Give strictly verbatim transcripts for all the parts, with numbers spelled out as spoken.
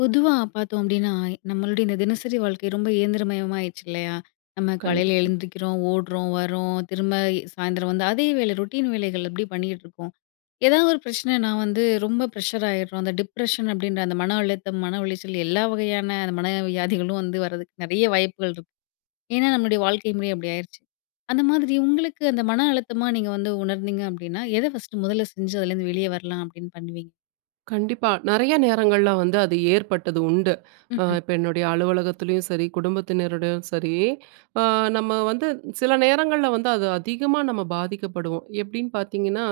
பொதுவா பார்த்தோம் அப்டின்னா நம்மளுடைய இந்த தினசரி வாழ்க்கை ரொம்ப இயந்திரமயமாயிடுச்சு இல்லையா? நம்ம காலையில கண்டிப்பா. எழுந்திருக்கிறோம், ஓடுறோம், வறோம், திரும்ப சாயந்திரம் வந்து அதே வேல ரூட்டின் வேலைகள் அப்டி பண்ணிட்ருக்கோம். ஏதாவது ஒரு பிரச்சனைன்னா வந்து ரொம்ப பிரஷர் ஆயிடுறோம். அந்த டிப்ரஷன் அப்டின்ற அந்த மன அழுத்தம், மன உளைச்சல் எல்லா வகையான அந்த மன வியாதிகளும் வந்து வரதுக்கு நறைய வாய்ப்புகள் இருக்கு. ஏன்னா நம்முடைய வாழ்க்கை முறை அப்டி ஆயிறுச்சு. அந்த மாதிரி உங்களுக்கு அந்த மன அழுத்தமா நீங்க வந்து உணர்ந்தீங்க அப்டின்னா எத ஃபர்ஸ்ட் முதல்ல செஞ்சு அதுல இருந்து வெளியே வரலாம் அப்டின்னு பண்ணுவீங்க? கண்டிப்பா, நெறைய நேரங்கள்ல வந்து அது ஏற்பட்டது உண்டு. அ ம்ஹ்ம். இப்ப என்னுடைய அலுவலகத்துலயும் சரி, குடும்பத்தினர் கூடயும் சரி, அ நம்ம வந்து சில நேரங்கள்ல வந்து அது அதிகமா நம்ம பாதிக்கப்படுவோம். எப்டின்னு பாத்தீங்கன்னா,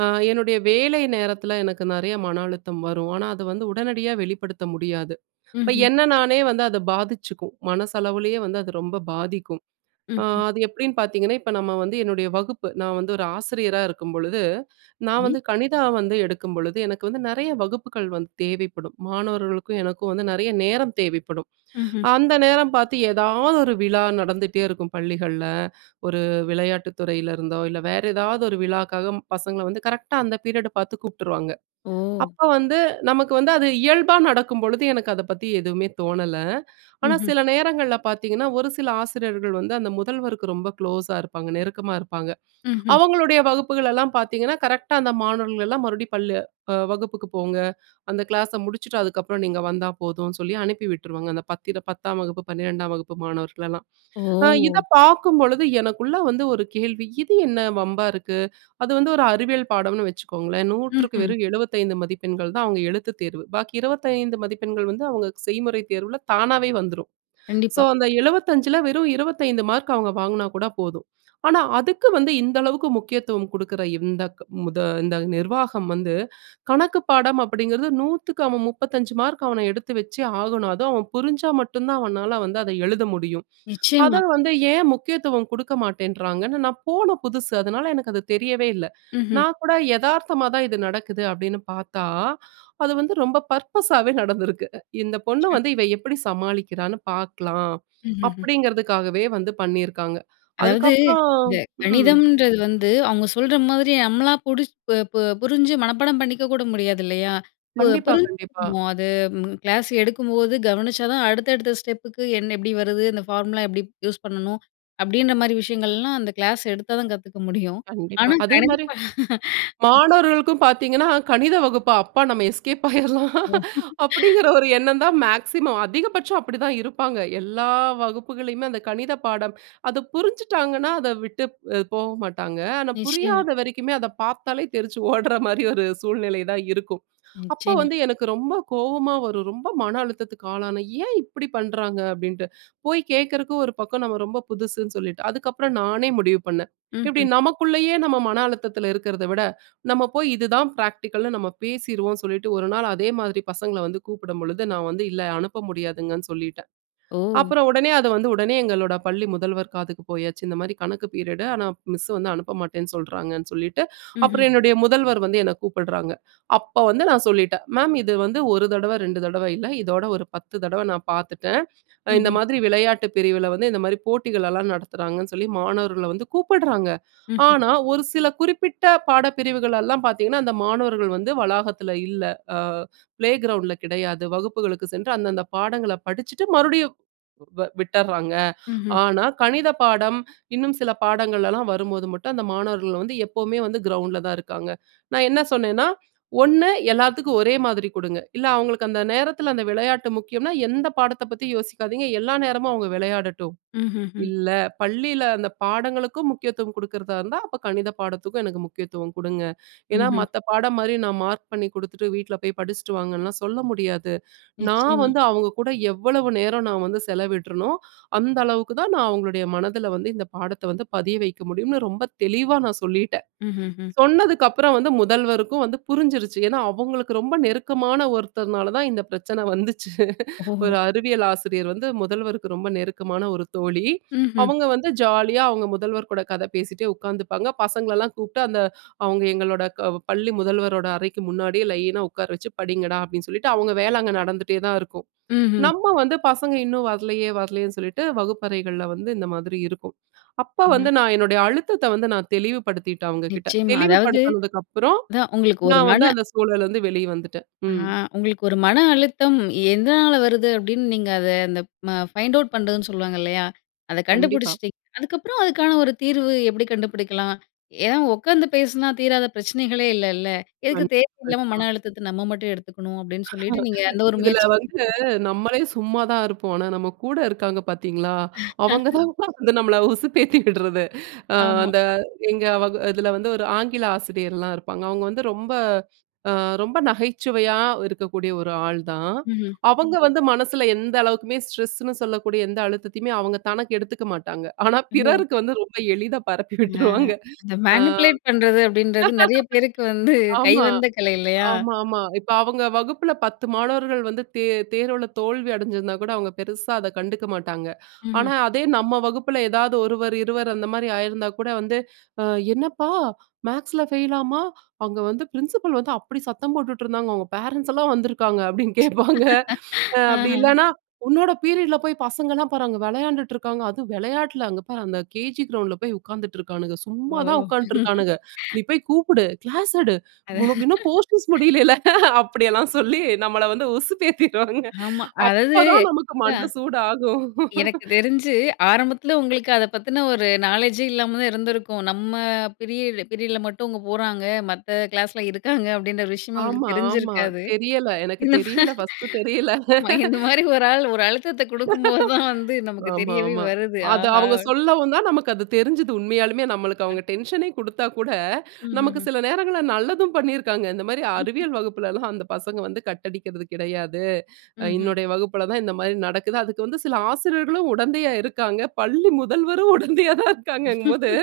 அ என்னுடைய வேலை நேரத்துல எனக்கு நெறைய மன அழுத்தம் வரும். ஆனா அத வந்து உடனடியா வெளிப்படுத்த முடியாது. அப்ப ம்ஹ்ம். என்ன நானே வந்து அது பாதிச்சுக்கும். மனசளவுலயே வந்து அது ரொம்ப பாதிக்கும். அ ம்ஹ்ம். அது எப்டின்னு பாத்தீங்கன்னா, இப்ப நம்ம வந்து என்னுடைய வகுப்பு, நான் வந்து ஒரு ஆசிரியரா இருக்கும் பொழுது, நான் சரி. வந்து கணிதம் எடுக்கும் பொழுது, எனக்கு வந்து நெறைய வகுப்புக்கள் வந்து தேவைப்படும். மாணவர்களுக்கும் எனக்கும் வந்து நெறைய நேரம் தேவைப்படும். ம்ஹ்ம். அந்த நேரம் பாத்து எதாவது ஒரு விழா நடந்துட்டே இருக்கும் பள்ளிகள்ல. ஒரு விளையாட்டுத் துறையில இருந்தோ, இல்ல வேற எதாவது ஒரு விழாக்காக பசங்கள வந்து கரெக்டா அந்த பீரியட பாத்து கூப்டுருவாங்க. ஓ! அப்ப வந்து நமக்கு அது இயல்பா நடக்கும் பொழுது எனக்கு அத பத்தி எதுவுமே தோணல. ஆனா ம்ஹ்ம். சில நேரங்கள்ல பாத்தீங்கன்னா, ஒரு சில ஆசிரியர்கள் வந்து அந்த முதல்வருக்கு ரொம்ப க்ளோஸ்ஸா இருப்பாங்க, நெருக்கமா இருப்பாங்க. ம்ஹ்ம். அவங்களுடைய வகுப்புகளலாம் பாத்தீங்கன்னா, கரெக்டா அந்த மாணவர்களலாம் மறுபடியும் பள்ள வகுப்புக்கு போங்க, அந்த கிளாஸ முடிச்சுட்டு அதுக்கப்புறம் நீங்க வந்தா போதும்னு சொல்லி அனுப்பி விட்ருவாங்க, அந்த பத்தி பத்தாம் வகுப்பு பன்னிரெண்டாம் வகுப்பு மாணவர்களலாம். அ ஓ! இதப்பார்க்கும் பொழுது எனக்குள்ள வந்து ஒரு கேள்வி, இது என்ன வம்பா இருக்கு? அது வந்து ஒரு அறிவியல் பாடம்னு வச்சுக்கோங்களேன், நூற்றுக்கு ம்ஹ்ம். வெறும் எழுபத்தைந்து மதிப்பெண்கள் தான் அவங்க எழுத்துத் தேர்வு. பாக்கி இருபத்தைந்து மதிப்பெண்கள் வந்து அவங்க செய்முறைத் தேர்வுல தானாவே வந்துரும். ஸோ, கண்டிப்பா. அந்த எழுபத்தஞ்சுல வெறும் இருபத்தைந்து மார்க் அவங்க வாங்குனா கூட போதும். ஆனா அதுக்கு வந்து இந்த அளவுக்கு முக்கியத்துவம் குடுக்குற இந்தக் முத இந்த நிர்வாகம் வந்து, கணக்குப் பாடம் அப்டிங்கிறது நூத்துக்கு அவன் முப்பத்தஞ்சு மார்க் அவன எடுத்து வச்சு ஆகணும். அதுவும் அவன் புரிஞ்சா மட்டும்தான் அவனால வந்து அத எழுத முடியும். அத நிச்சயமா. வந்து ஏன் முக்கியத்துவம் குடுக்க மாட்டேன்றாங்கன்னு நான் போன புதுசு, அதனால எனக்கு அது தெரியவே இல்ல. ம்ஹ்ம். நான் கூட எதார்த்தமா தான் இது நடக்குது அப்டின்னு பாத்தா, அது வந்து ரொம்ப பர்ப்பஸாவே நடந்திருக்கு. இந்த பொண்ண ம். வந்து இவ எப்டி சமாளிக்கிறான்னு பாக்கலாம்? ம்ஹ்ஹ்ம். அப்டிங்கிறதுக்காகவே வந்து பண்ணிருக்காங்க. அதாவது அதுக்கப்புறம் இந்த ம். கணிதம்ன்றது வந்து அவங்க சொல்ற மாதிரி நம்மளா புடிச் ப ப புரிஞ்சு மனப்பாடம் பண்ணிக்க கூட முடியாதுலையா? பு கண்டிப்பா கண்டிப்பா. புரிஞ்சுக்கணும். அது கிளாஸ் எடுக்கும் போது கவனிச்சாதான் அடுத்தடுத்த ஸ்டெப்புக்கு எண் எப்டி வருது? அந்த பார்முலா எப்டி யூஸ் பண்ணனும்? அப்டின்ற மாரி விஷயங்கள்லாம் அந்த கிளாஸ் எடுத்தாதான் கத்துக்க முடியும். கண்டிப்பா. ஆனா அதே கணக்கு மாரி, பா ம். மாணவர்களுக்கும் பாத்தீங்கன்னா கணித வகுப்பா? அப்பா! நம்ம எஸ்கேப் ஆயிரலாம், ஓ! அப்டிங்கிற ஒரு எண்ணம் தான் மேக்ஸிமம் அதிகபட்சம் அப்டித்தான் இருப்பாங்க. எல்லா வகுப்புகளுமே. அந்த கணித பாடம், அது புரிஞ்சுட்டாங்கன்னா அத விட்டுப்போக மாட்டாங்க. ஆனா நிச்சயமா. புரியாத வரைக்குமே அத பாத்தாலே தெறிச்சு ஓடுற மாதிரி ஒரு சூழ்நிலை தான் இருக்கும். அப்ப நிச்சயமா. வந்து எனக்கு ரொம்ப கோவமா வரும். ரொம்ப மன அழுத்தத்துக்கு ஆளானேன். ஏன் இப்டிப் பண்றாங்க? அப்டின்ட்டு. போய் கேக்குறதுக்கு ஒரு பக்கம் நம்ம ரொம்ப புதுசுன்னு சொல்லிட்டு. அதுக்கப்புறம் நானே முடிவு பண்ணேன். இப்டி ம்ஹ்ம். நமக்குள்ளேயே நம்ம மன அழுத்தத்துல இருக்கறத விட, நம்ம போய் இதுதான் பிராக்டிகல்னு நம்ம பேசிருவோம்னு சொல்லிட்டு, ஒரு நாள் அதே மாதிரி பசங்கள வந்து கூப்டும்பொழுது, நான் வந்து இல்ல, அனுப்ப முடியாதுங்கன்னு சொல்லிட்டேன். ஓ! அப்புறம் உடனே அது வந்து உடனே எங்களோட பள்ளி முதல்வர் காதுக்கு போயாச்சு. இந்த மாதிரி கணக்கு பீரியட்டு ஆனா மிஸ் வந்து அனுப்ப மாட்டேன்னு சொல்றாங்கன்னு சொல்லிட்டு. ம்ஹ்ம். அப்புறம் என்னுடைய முதல்வர் வந்து என்ன கூப்டுறாங்க. அப்ப வந்து நான் சொல்லிட்டேன். மேம் இது வந்து ஒரு தடவ ரெண்டு தடவ இல்ல, இதோட ஒரு பத்து தடவ நான் பாத்துட்டேன். அ இந்த ம்ஹ்ம். மாதிரி விளையாட்டுப் பிரிவுல வந்து இந்த மாரி போட்டிகளலாம் நடத்துறாங்கன்னு சொல்லி மாணவர்கள வந்து கூப்டுறாங்க. ம்ஹ்ம். ஆனா ஒரு சில குறிப்பிட்ட பாடப் பிரிவுகள் எல்லாம் பாத்தீங்கன்னா, அந்த மாணவர்கள் வந்து வளாகத்துல இல்ல, அ பிளே கிரவுண்ட்ல கிடையாது, வகுப்புகளுக்கு சென்று அந்தந்தப் பாடங்கள படிச்சுட்டு மறுபடியும் வ விட்டறாங்க. ம்ஹ்ம். ஆனா, கணித பாடம் இன்னும் சில பாடங்களலாம் வரும் போது மட்டும் அந்த மாணவர்கள் வந்து எப்பவுமே கிரவுண்ட்ல தான் இருக்காங்க. நான் என்ன சொன்னேன்னா, ஒண்ணு எல்லாத்துக்கும் ஒரே மாதிரி குடுங்க. இல்ல அவங்களுக்கு அந்த நேரத்துல அந்த விளையாட்டு முக்கியம்னா, எந்தப் பாடத்த பத்தியும் யோசிக்காதீங்க, எல்லா நேரமும் அவங்க விளையாடட்டும். ம்ஹ்ஹ்ம். இல்ல பள்ளில அந்தப் பாடங்களுக்கும் முக்கியத்துவம் குடுக்குறதா இருந்தா, அப்ப கணித பாடத்துக்கும் எனக்கு முக்கியத்துவம் குடுங்க. ஏன்னா, ம்ஹ்ம் மத்த பாடம் மாரி நான் மார்க் பண்ணிக் குடுத்துட்டு வீட்ல போய் படிச்சுட்டு வாங்கன்னு சொல்ல முடியாது. நான் நிச்சயமா. வந்து அவங்க கூட எவ்வளவு நேரம் நான் வந்து செலவிட்ரேனோ, அந்த அளவுக்கு தான் நான் அவங்களுடைய மனதுல வந்து இந்த பாடத்த வந்து பதிய வைக்க முடியும்னு ரொம்ப தெளிவா நான் சொல்லிட்டேன். ம்ஹ்ஹ்ம். சொன்னதுக்கப்புறம் வந்து, முதல்வருக்கும் வந்து புரிஞ்சிருச்சு. ஏன்னா, அவங்களுக்கு ரொம்ப நெருக்கமான ஒருத்தர்னால தான் இந்தப் பிரச்சன வந்துச்சு. ஓஹோ! ஒரு அறிவியல் ஆசிரியர் வந்து முதல்வருக்கு ரொம்ப நெருக்கமான ஒரு தோழி. ம்ஹ்ம். அவுங்க வந்து ஜாலியாஅவங்க முதல்வர் கூட கத பேசிட்டே உக்காந்துப்பாங்க, பசங்களலாம் கூப்டு அந்த அவங்க எங்களோட க பள்ளி முதல்வரோட அறைக்கு முன்னாடியே லைனா உக்கார வச்சு படிங்கடா அப்டின்னு சொல்லிட்டு அவங்க வேல அங்க நடந்துட்டே தான் இருக்கும். ம்ஹ்ம். நம்ம வந்து பசங்க இன்னும் வர்லையே வர்லையேன்னு சொல்லிட்டு வகுப்பறைகள்ல வந்து இந்த மாதிரி இருக்கும். அப்போ ம். வந்து நான் என்னுடைய அழுத்தத்த வந்து நான் தெளிவுபடுத்திட்டேன் அவங்க கிட்ட. நிச்சயமா அதாவது, தெளிவுபடுத்தினதுக்கப்புறம் அதான் உங்களுக்கு ஒரு நான் வந்து மன அந்த சூழல்ல இருந்து வெளிவந்துட்டேன். அ ம். உங்களுக்கு ஒரு மன அழுத்தம் எதனால வருது? அப்டின்னு நீங்க அத அந்த பைண்ட் அவுட் பண்றதுன்னு சொல்லுவாங்க இல்லையா? அத கண்டிப்பா. கண்டுபிடிச்சிட்டீங்க. அதுக்கப்புறம் அதுக்கான ஒரு தீர்வு எப்டி கண்டுபிடிக்கலாம்? ஏன்னா உட்கார்ந்து பேசுனா தீராத பிரச்சனைகளே இல்லல. எதுக்கு கண் தேவையில்லாம கண்டிப்பா. மன அழுத்தத்த நம்ம மட்டும் எடுத்துக்கணும் அப்டின்னு சொல்லிட்டு நீங்க அந்த ஒரு இதுல முயற்சி. வந்து, [unintelligible] நம்மளே சும்மாதான் இருப்போம். ஆனா நம்ம கூட இருக்காங்க பாத்தீங்களா, அவங்க தான் வந்து நம்மள உசுப்பேத்தி விடுறது. அ ஆமா. அந்த எங்க வகு இதுல வந்து ஒரு ஆங்கில ஆசிரியர்லாம் இருப்பாங்க. அவங்க வந்து ரொம்ப அ ரொம்ப நகைச்சுவையா இருக்கக்கூடிய ஒரு ஆள்தான். ம்ஹ்ம். அவங்க வந்து மனசுல எந்த அளவுக்குமே ஸ்ட்ரெஸ்னு சொல்லக்கூடிய எந்த அழுத்தத்தையுமே அவங்க தனக்கு எடுத்துக்க மாட்டாங்க. ஆனா ஓ! பிறருக்கு வந்து ரொம்ப எளிதா பரப்பி அ விட்ருவாங்க. இந்த அ. மேனிபுலேட் பண்றது அப்டின்றது நெறைய பேருக்கு வந்து ஆமா. கைவந்த கலை இல்லையா? ஆமாமா. இப்ப அவங்க வகுப்புல பத்து மாணவர்கள் வந்து தே தேர்வுல தோல்வி அடஞ்சிருந்தா கூட அவங்க பெருசா அத கண்டுக்க மாட்டாங்க. ஆனா ம்ஹ்ம். அதே நம்ம வகுப்புல எதாவது ஒருவர், இருவர் அந்த மாரி ஆயிருந்தா கூட வந்து, அ என்னப்பா மேக்ஸ்ல ஃபெயிலாமா? அங்க வந்து பிரின்சிபல் வந்து அப்டி சத்தம் போட்டுட்ருந்தாங்க, அவங்க பேரண்ட்ஸ்லாம் வந்துருக்காங்க அப்டின்னு கேப்பாங்க. அ அப்டி ஆஹ. இல்லன்னா, உன்னோட பீரியட்ல போய் பசங்கலாம் அங்க பாரு விளையான்டுட்ருக்காங்க, அதுவும் வெளையாட்டுல, அங்க பாரு அந்த கேஜி கிரவுண்ட்ல போய் உக்காந்துட்ருக்கானுங்க. சும்மாதான் ஓ! உக்காந்ட்டுருக்கானுங்க. நீ போய் கூப்புடு, கிளாஸ் எடு. அது. உனக்கு இன்னும் போர்ஷன்ஸ் முடியலல்ல, ஹ அப்டிலாம் சொல்லி நம்மள வந்து உசுப்பேத்திருவாங்க. ஆமா அதாவது, அப்பதான் நமக்கு அதான். மண்ட சூடாகும் எனக்கு தெரிஞ்சு ஆரம்பத்துல உங்களுக்கு அத பத்தின ஒரு நாலேட்ஜே இல்லாம தான் இருந்திருக்கும். நம்ம பீரியட் பீரியட்ல மட்டும் அவங்க போறாங்க, மத்த கிளாஸ்ல இருக்காங்க அப்டின்ற ஒரு விஷயமே ஆமா உங்களுக்கு ஆமா. தெரிஞ்சிருக்காது. தெரியல, எனக்கு இந்த தெரியல, ஃபஸ்ட்டு தெரியல. மா இந்த மாரி ஒரு ஆள் ஒரு அழுத்தத்த குடுக்கும் போதுதான் வந்து நமக்கு ஆமா தெரியவே ஆமா. வருது. அத ஆஹா! அவங்க சொல்லவும்தான் நமக்கு அது தெரிஞ்சது உண்மையாலுமே, நமக்கு அ. அவங்க டென்ஷனே குடுத்தா கூட, நமக்கு ம்ஹ்ஹ்ம். சில நேரங்கள்ல நல்லதும் பண்ணிருக்காங்க. இந்த மாரி அறிவியல் வகுப்புலலாம் அந்தப் பசங்க வந்து கட் அடிக்கிறது கிடையாது. ம்ஹ்ம். என்னுடைய வகுப்புல தான் இந்த மாரி நடக்குது. அதுக்கு வந்து சில ஆசிரியர்களும் உடந்தையா இருக்காங்க, பள்ளி முதல்வரும் உடந்தையா தான் இருக்காங்கங்கும்போது,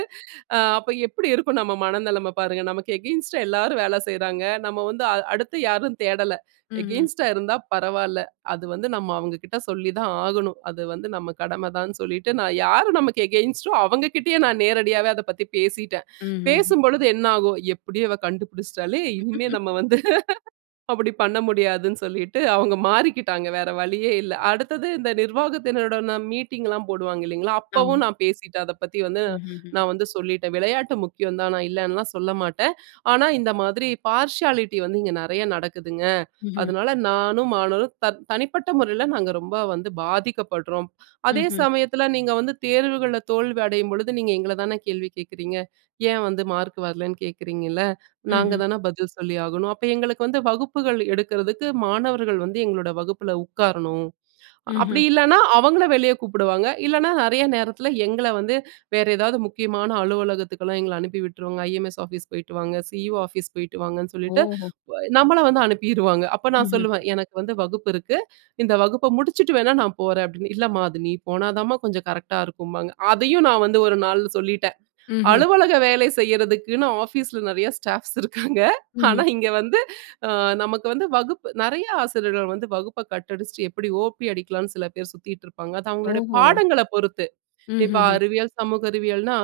அ அப்ப எப்டி இருக்கும் நம்ம மனநெலம பாருங்க. நமக்கு அகைன்ஸ்ட்டா எல்லாரும் வேலை செய்றாங்க. நம்ம வந்து அ அடுத்து யாரும் தேடல. ம்ஹ்ம். அகைன்ஸ்ட்டா இருந்தா பரவாயில்ல. அது வந்து நம்ம அவங்ககிட்ட சொல்லிதான் ஆகணும். அது வந்து நம்ம கடமதான்னு சொல்லிட்டு, நான் யாரு நமக்கு அகைன்ஸ்ட்டோ அவங்ககிட்டயே நான் நேரடியாவே அதப்பத்தி பேசிட்டேன். ம்ஹ்ஹ்ம். பேசும்பொழுது என்ன ஆகும்? எப்படியோ இவ கண்டுபிடிச்ட்டாளே! இனிமே நம்ம வந்து அப்டி பண்ண முடியாதுன்னு சொல்லிட்டு அவுங்க மாறிக்கிட்டாங்க, வேற வழியே இல்ல. அடுத்தது இந்த நிர்வாகத்தினருடன் மீட்டிங்லாம் போடுவாங்க இல்லீங்களா? அப்பவும் ஆமா. நான் பேசிட்டேன், அதப்பத்தி வந்து ம்ஹ்ஹ்ம். நான் வந்து சொல்லிட்டேன். விளையாட்டு முக்கியம்தான், நான் இல்லன்லா சொல்லமாட்டேன். ஆனா இந்த மாதிரி பார்சியாலிட்டி வந்து இங்க நெறையா நடக்குதுங்க. ம்ஹ்ம். அதனால, நானும் மாணவர்களும் த தனிப்பட்ட முறைல நாங்க ரொம்ப வந்து பாதிக்கப்படுறோம். அதே ம்ஹ்ம். சமயத்துல நீங்க வந்து தேர்வுகள்ல தோல்வி அடையும் பொழுது, நீங்க எங்களதான கேள்வி கேக்குறீங்க? ஏன் வந்து மார்க் வரலன்னு கேக்குறீங்கள? ம்ஹ்ம். நாங்கதான பதில் சொல்லி ஆகணும். அப்ப எங்களுக்கு வந்து, வகுப்புகள் எடுக்குறதுக்கு மாணவர்கள் வந்து எங்களோட வகுப்புல உட்காரணும். ம்ஹ்ம். அப்டி இல்லனா, அவங்கள வெளிய கூப்டுவாங்க, இல்லனா நெறைய நேரத்துல எங்கள வந்து வேற எதாவது முக்கியமான அலுவலகத்துக்கெல்லாம் எங்கள அனுப்பி விட்ருவாங்க, ம் இ.எம்.ஐ.எஸ் ஆபிஸ் போயிட்டு வாங்க, சி.ஈ.ஓ ஆபிஸ் போயிட்டு வாங்கன்னு சொல்லிட்டு, ஓஹோ! நம்மள வந்து அனுப்பிருவாங்க. அப்ப நான் ம்ஹ்ம். சொல்லுவேன், எனக்கு வந்து வகுப்பு இருக்கு, இந்த வகுப்ப முடிச்சுட்டு வேணா நான் போறேன்னு. இல்லமா நீ போனாத்தாம்மா கொஞ்சம் கரெக்ட்டா இருக்கும்பாங்க. அதையும் நான் வந்து ஒரு நாள் சொல்லிட்டேன். ம்ஹ்ம். அலுவலக வேலை செய்யறதுக்குன்னு ஆபிஸ்ல நெறையா ஸ்டாப்ஸ் இருக்காங்க. ம்ஹ்ம். ஆனா இங்க வந்து அ நமக்கு வந்து வகுப்பு நெறைய ஆசிரியர்கள் வந்து வகுப்ப கட் அடிச்சிட்டு எப்டி ஓ.பி அடிக்கலாம்னு சில பேர் சுத்திட்ருப்பாங்க. அது அவங்களுடைய ஓஹோ! பாடங்கள பொறுத்து. இப்ப ம்ஹ்ஹ்ம். அறிவியல், சமூக அறிவியல்னா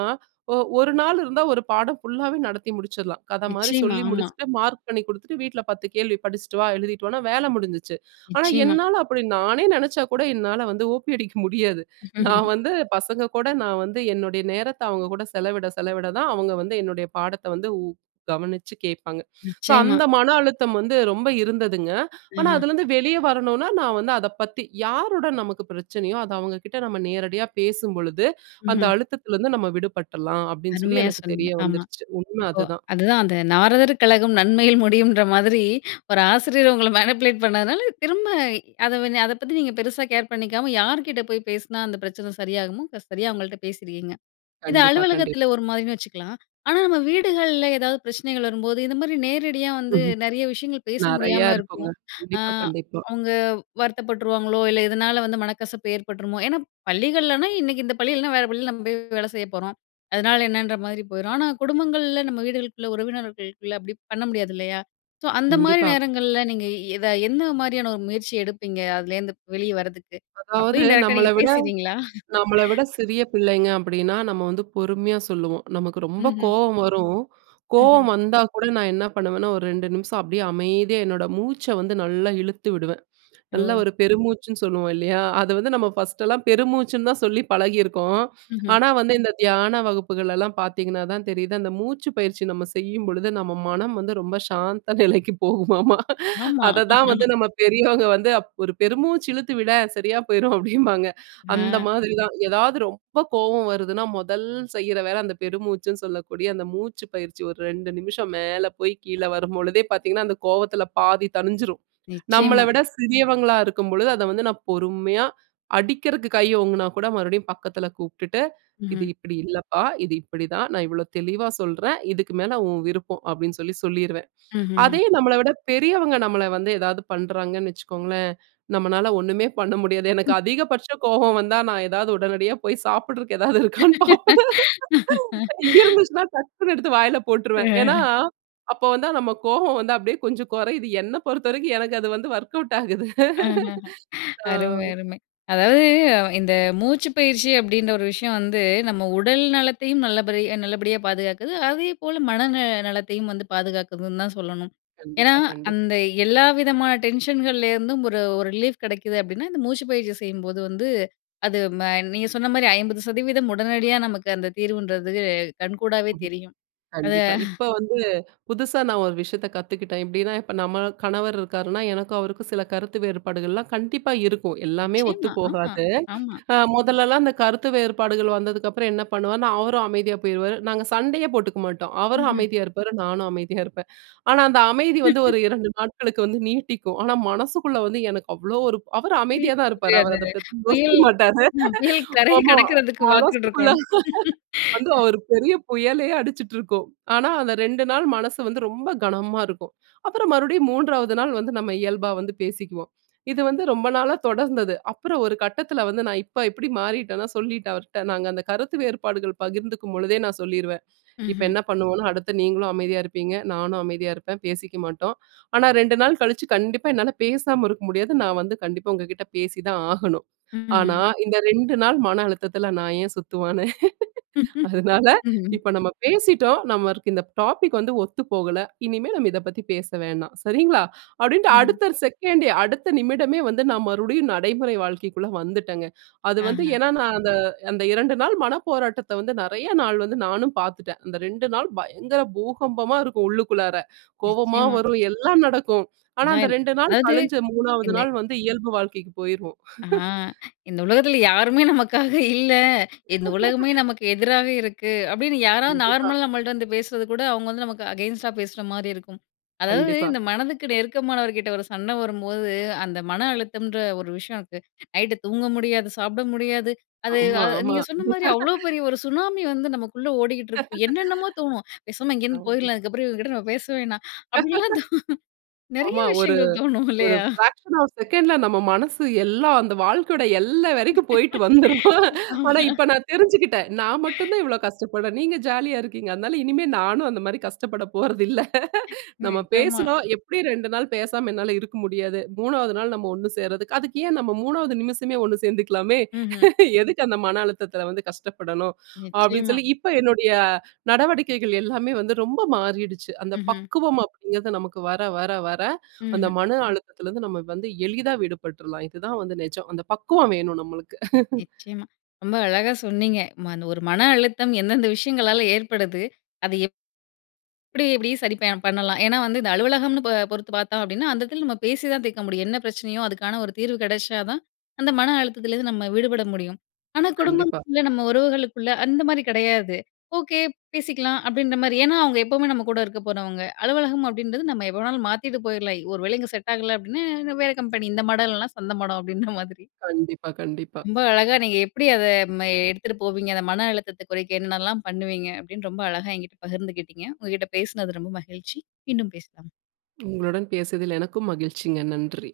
ஒ ஒரு நாள் இருந்தா ஒரு பாடம் ஃபுல்லாவே நடத்தி முடிச்சிடலாம். கத மாரி நிச்சயமா சொல்லி ஆமா. முடிச்சுட்டு, மார்க் பண்ணி குடுத்துட்டு, வீட்ல பத்து கேள்வி படிச்சிட்டு வா, எழுதிட்டு வான்னா வேல முடிஞ்சிச்சு. ஆனா நிச்சயமா. என்னால அப்டி, நானே நெனச்சா கூட என்னால வந்து ஓ.பி அடிக்க முடியாது. நான் வந்து பசங்க கூட நான் வந்து என்னுடைய நேரத்த அவங்க கூட செலவிட செலவிடதான் அவங்க வந்து என்னுடைய பாடத்த வந்து உ கவனிச்சு கேப்பாங்க. ஸோ நிச்சயமா. அந்த மன அழுத்தம் வந்து ரொம்ப இருந்ததுங்க. ஆனா அஹ. அதுலருந்து வெளிய வரணும்னா நான் வந்து அதப்பத்தி யாருடன் நமக்கு பிரச்சனயோ அது அவங்ககிட்ட நம்ம நேரடியா பேசும் பொழுது, அந்த ம்ஹ்ம். அழுத்தத்துலருந்து நம்ம விடுபட்றலாம் அப்டின்னு சொல்லி, அருமையா எனக்கு சொன்னீங்க தெரிய ஆமா. வந்துர்ச்சு, உண்ம இப்போ அதுதான். அதுதான் அந்த நாரதர் கலகம் நன்மையில் முடியும்ன்ற மாதிரி. ஒரு ஆசிரியர் உங்கள மேனிபுலேட் பண்ணதுனால திரும்ப அத அத பத்தி நீங்க பெருசா கேர் பண்ணிக்காம, யார்கிட்ட போய் பேசுனா அந்த பிரச்சன சரியாகுமோ க சரியா அவங்கள்ட்ட பேசிருக்கீங்க. இது கண்டிப்பா கண்டிப்பா. அலுவலகத்துல ஒரு மாரின்னு வச்சுக்கலாம். ஆனா நம்ம வீடுகள்ல எதாவது பிரச்சனைகள் வரும்போது இந்த மாதிரி நேரடியா வந்து ம்ஹ்ம் நெறைய விஷயங்கள் பேச நெறைய முடியாம இருக்குங்க. இருக்கும். அ கண்டிப்பா கண்டிப்பா. அவங்க வருத்தப்பட்டுருவாங்களோ, இல்ல இதனால வந்து மனக்கசப்பு ஏற்பட்ருமோ, ஏன்னா பள்ளிகள்னா இன்னைக்கு இந்த பள்ளினா வேற பள்ளியில நம்ம போய் வேல செய்ய போறோம். அதனால என்னன்ற மாரி போயிரும். ஆனா குடும்பங்கள்ல நம்ம வீடுகளுக்குள்ள உறவினர்கள்குள்ள அப்டி பண்ண முடியாது இல்லையா? ஸோ அந்த மாரி கண்டிப்பா. நேரங்கள்ல நீங்க எத எந்த மாரியான ஒரு முயற்சி எடுப்பீங்க? அதுல இந்து வெளிய வர்றதுக்கு? அதாவது அப்பயும் டேரக்டா நம்மள நீங்க விட, பேசிறீங்களா? நம்மள விட சிறிய பிள்ளைங்க அப்டின்னா நம்ம வந்து பொறுமையா சொல்லுவோம். நமக்கு ரொம்ப ம்ஹ்ம். கோவம் வரும். கோவம் ம்ஹ்ம். வந்தா கூட நான் என்ன பண்ணுவேன்னா ஒரு ரெண்டு நிமிஷம் அப்டியே அமைதியா என்னோட மூச்ச வந்து நல்லா இழுத்து விடுவேன். நல்லா ஓ! ஒரு பெருமூச்சுன்னு சொல்லுவோம் இல்லையா? அத வந்து நம்ம ஃபர்ஸ்ட் எல்லாம் பெருமூச்சுன்னு தான் சொல்லி பழகி இருக்கோம். ம்ஹ்ம். ஆனா வந்து இந்த தியான வகுப்புகள்லலாம் பார்த்தீங்கன்னாதான் தெரியுது, அந்த மூச்சு பயிற்சி நம்ம செய்யும் பொழுது நம்ம மனம் வந்து ரொம்ப சாந்த நிலைக்கு போகுமாமா. ஆமா. அததான் வந்து நம்ம பெரியவங்க வந்து ஒரு பெருமூச்சு இழுத்து விடேன்! சரியா போயிரும் அப்டிம்பாங்க. அந்த அ. மாதிரிதான். எதாவது ரொம்ப கோவம் வருதுன்னா மொதல் செய்ற வேல அந்த பெருமூச்சுன்னு சொல்லக்கூடிய அந்த மூச்சு பயிற்சி ஒரு ரெண்டு நிமிஷம் மேல போய் கீழ வரும் பொழுதே பார்த்தீங்கன்னா அந்த கோவத்துல பாதி தணிஞ்சிரும். நம்மள நிச்சயமா. விட சிறியவங்களா இருக்கும் பொழுது அத வந்து நான் பொறுமையா அடிக்கறதுக்கு கைய ஓங்குனா கூட, மறுபடியும் பக்கத்துல கூப்டுட்டு, இது ம்ஹ்ம். இப்டி இல்லப்பா, இது இப்டித்தான், நான் இவ்வளோ தெளிவா சொல்றேன், இதுக்கு மேல உன் விருப்பம் அப்டின்னு சொல்லி சொல்லிருவேன். ம்ஹ்ஹ்ம். அதே நம்மள விட பெரியவங்க நம்மள வந்து எதாவது பண்றாங்கன்னு வச்சுக்கோங்களேன் நம்மனால ஒண்ணுமே பண்ண முடியாது. எனக்கு அதிகபட்ச கோவம் வந்தா நான் எதாவது உடனடியா போய் சாப்புடுறதுக்கு எதாவது இருக்கான்னு பார்ப்பேன். இங்க இருந்துச்சுன்னா டக்குன்னு எடுத்து வாயில போட்ருவேன். ஏன்னா, ம்ஹ்ம். அப்ப வந்து நம்ம கோவம் வந்து அப்டியே கொஞ்சம் கொறையுது. என்ன பொறுத்த வரைக்கும் எனக்கு அது வந்து வொர்க் அவுட் ஆகுது. அஹஹ ஆ. அருமை அருமை. அதாவது இந்த மூச்சுப்பயிற்சி அப்டின்ற ஒரு விஷயம் வந்து, நம்ம உடல் நலத்தையும் நல்லபடி நல்லபடியா பாதுகாக்குது, அதே போல மன ந நலத்தையும் வந்து பாதுகாக்குதுன்னு தான் சொல்லணும். ஏனா கண்டிப்பா கண்டிப்பா. அந்த எல்லா விதமான டென்ஷன்கள்லேருந்தும் ஒரு ஒரு ரிலீப் கெடைக்குது அப்டின்னா, இந்த மூச்சுப்பயிற்சி செய்யும் போது வந்து அது ம நீங்க சொன்ன மாரி ஐம்பது சதவீதம் உடனடியா நமக்கு அந்த தீர்வுன்றது கண்கூடாவே தெரியும். அத கண்டிப்பா, இப்ப வந்து புதுசா நான் ஒரு விஷயத்த கத்துக்கிட்டேன். எப்டின்னா இப்ப நம்ம கணவர் இருக்காருன்னா எனக்கும் அவருக்கும் சில கருத்து வேறுபாடுகள்லாம் கண்டிப்பா இருக்கும், எல்லாமே நிச்சயமா ஆமா. ஒத்துப்போகாது. ஆமா. அ முதல்லலாம் அந்த கருத்து வேறுபாடுகள் வந்ததுக்கப்புறம் என்ன பண்ணுவாருன்னா, அவரும் அமைதியா போயிருவாரு, நாங்க சண்டையே போட்டுக்கமாட்டோம். அவரும் ம்ஹ்ம். அமைதியா இருப்பாரு, நானும் அமைதியா இருப்பேன். ஆனா அந்த அமைதி வந்து ஒரு இரண்டு நாட்களுக்கு வந்து நீட்டிக்கும். ஆனா மனசுக்குள்ள வந்து எனக்கு அவ்ளோ ஒரு அவரு [unintelligible] அமைதியா தான் இருப்பாரு, அத அவரு அதப்பத்தி யோசிக்க புயல், மாட்டாரு. ஹ புயல் கரைய ஆமா கடக்குறதுக்கு மனசுக்குள்ள, பார்த்துக்கிட்ருக்கோம். வந்து ஒரு பெரிய புயலே அடிச்சிட்ருக்கும். ஆனா, அந்த ரெண்டு நாள் மனசு வந்து ரொம்ப கனமா இருக்கும். அப்பறம் மறுபடியும் மூன்றாவது நாள் வந்து நம்ம இயல்பா வந்து பேசிக்குவோம். இது வந்து ரொம்ப நாளா தொடர்ந்தது. அப்பறம் ஒரு கட்டத்துல வந்து, நான் இப்ப எப்படி மாறிட்டேன்னா, சொல்லிட்டேன் அவர்ட நாங்க அந்த கருத்து வேறுபாடுகள் பகிர்ந்துக்கும் பொழுதே நான் சொல்லிருவேன். இப்ப ம்ஹ்ம். என்ன பண்ணுவோம்னா, அடுத்த நீங்களும் அமைதியா இருப்பீங்க, நானும் அமைதியா இருப்பேன், பேசிக்கமாட்டோம். ஆனா ரெண்டு நாள் கழிச்சு கண்டிப்பா என்னால பேசாம இருக்க முடியாது, நான் வந்து கண்டிப்பா உங்ககிட்ட பேசிதான் ஆகணும். ஆனா ம்ஹ்ம். இந்த ரெண்டு நாள் மன அழுத்தத்துல நான் ஏன் சுத்துவானே? அதனால, ம்ஹ்ம். இப்ப நம்ம பேசிட்டோம், நம்மளுக்கு இந்த டாபிக் வந்து ஒத்துப்போகல, இனிமே நம்ம இதப்பத்தி பேச வேணாம், சரிங்களா? அப்டின்ட்டு ம்ஹ்ம். அடுத்த செகண்டே அடுத்த நிமிடமே வந்து நான் மறுபடியும் நடைமுறை வாழ்க்கைக்குள்ள வந்துட்டேங்க. அது வந்து ஆஹ. ஏன்னா நான் அந்த அந்த இரண்டு நாள் மன போராட்டத்த வந்து நெறையா நாள் வந்து நானும் பாத்துட்டேன். அந்த ரெண்டு நாள் பயங்கர பூகம்பமா இருக்கும் உள்ளுக்குள்ளார. கோவமா நிச்சயமா. வரும் எல்லாம் நடக்கும். ஆனா அந்த அதான், ரெண்டு நாள் அதாவது கழிஞ்சு மூணாவது என்ன நாள் வந்து இயல்பு வாழ்க்கைக்கு போயிருவோம். ஆ இந்த உலகத்துல யாருமே நமக்காக இல்ல, இந்த உலகமே நமக்கு எதிராவே இருக்கு, அப்டின்னு யாராவது கண்டிப்பா. நார்மலா நம்மள்ட்ட வந்து பேசுறது கூட அவங்க வந்து நமக்கு அகைன்ஸ்டா பேசுற மாரி இருக்கும். அதாவது கண்டிப்பா. இந்த மனதுக்கு நெருக்கமானவர்கிட்ட ஒரு சண்ட வரும்போது, அந்த மன அழுத்தம்ன்ற ஒரு விஷயத்துக்கு. நைட்டு தூங்க முடியாது, சாப்ட முடியாது. அது ஆமா அ ஆமா. நீங்க சொன்ன மாரி அவ்வளோ பெரிய ஒரு சுனாமி வந்து நமக்குள்ள ஓடிக்கிட்டு இருக்கும். என்னென்னமோ தோணும். பேசாம இங்கிருந்து அ. போய்ர்லாம், இதுக்கப்புறம் இவங்ககிட்ட நம்ம பேசவேணாம். அப்டின்னுலாம் தோணும். நெறைய ஆமா ஒரு விஷயங்கள் தோணும் ஒரு இல்லையா? பிராக்‌ஷன் ஆப் செகண்ட்ல நம்ம மனசு எல்லாம் அந்த வாழ்க்கையோட எல்லை வரைக்கும் போயிட்டு வந்துரும். ஆனா ஆஹ. இப்ப நான் தெரிஞ்சுக்கிட்டேன். நான் மட்டும் தான் இவ்ளோ கஷ்டப்படறேன், நீங்க ஜாலியா இருக்கீங்க. அதனால இனிமே நானும் அந்த மாரி கஷ்டப்பட போறதில்ல. நம்ம நிஜமா. பேசுனோம், எப்டி ரெண்டு நாள் பேசாம என்னால இருக்க முடியாது, நாள் மூணாவது நம்ம ஒண்ணு சேர்றதுக்கு, அதுக்கு ஏன் நம்ம மூணாவது நிமிஷமே ஒண்ணு சேர்ந்துக்கலாமே? ம்ஹ்ம். எதுக்கு அந்த மன அழுத்தத்துல வந்து கஷ்டப்படணும். அப்டின்னு நிச்சயமா. சொல்லி இப்ப என்னுடைய நடவடிக்கைகள் எல்லாமே வந்து ரொம்ப மாறிடுச்சு. அந்த ம்ஹ்ம். பக்குவம் அப்டிங்கறது, நமக்கு வர, வர, வர அந்த ம்ஹ்ம். மன அழுத்தத்துலருந்து நம்ம வந்து எளிதா விடுபட்றலாம். இதுதான் வந்து நெஜம், அந்த பக்குவம் வேணும் நம்மளுக்கு. நிச்சயமா. ரொம்ப அழகா சொன்னீங்க. மா ஒரு மன அழுத்தம் எந்தெந்த விஷயங்களால ஏற்படுது? அத எப் எப்டி எப்டி சரி ப பண்ணலாம்? ஏன்னா இந்த அலுவலகம்னு ப பொறுத்து பார்த்தோம் அப்டின்னா, அந்த எடத்துல நம்ம பேசி தான் தீர்க்க முடியும். என்ன பிரச்சனையோ அதுக்கான ஒரு தீர்வு கெடச்சாதான், அந்த மன அழுத்தத்துல இருந்து நம்ம விடுபட முடியும். ஆனா கண்டிப்பா. குடும்பங்கள்ல நம்ம உறவுகளுக்குள்ள அந்த மாரி கெடையாது. ஓகே பேசிக்கலாம், அப்டின்ற மாரி ஏன்னா அவங்க எப்பவுமே நம்ம கூட இருக்க போறவங்க. அலுவலகம் அப்டின்றது நம்ம எப்ப வேணாலும் மாத்திட்டு போய்ரலாம், ஒருவேள இங்க செட் ஆகல அப்டின்னா, வேற கம்பெனி "இந்த மடம் இல்லனா சந்த மடம் அப்டின்ற மாதிரி." கண்டிப்பா கண்டிப்பா. ரொம்ப அழகா நீங்க எப்டி அத ம எடுத்துட்டு போவீங்க? அந்த மன அழுத்தத்த குறைக்க என்னென்னலாம் பண்ணுவீங்க? அப்டின்னு ரொம்ப அழகா என்கிட்ட பகிர்ந்துகிட்டீங்க. உங்ககிட்ட பேசுனது ரொம்ப மகிழ்ச்சி. மீண்டும் பேசலாம். உங்களுடன் பேசியதில் எனக்கும் மகிழ்ச்சிங்க. நன்றி!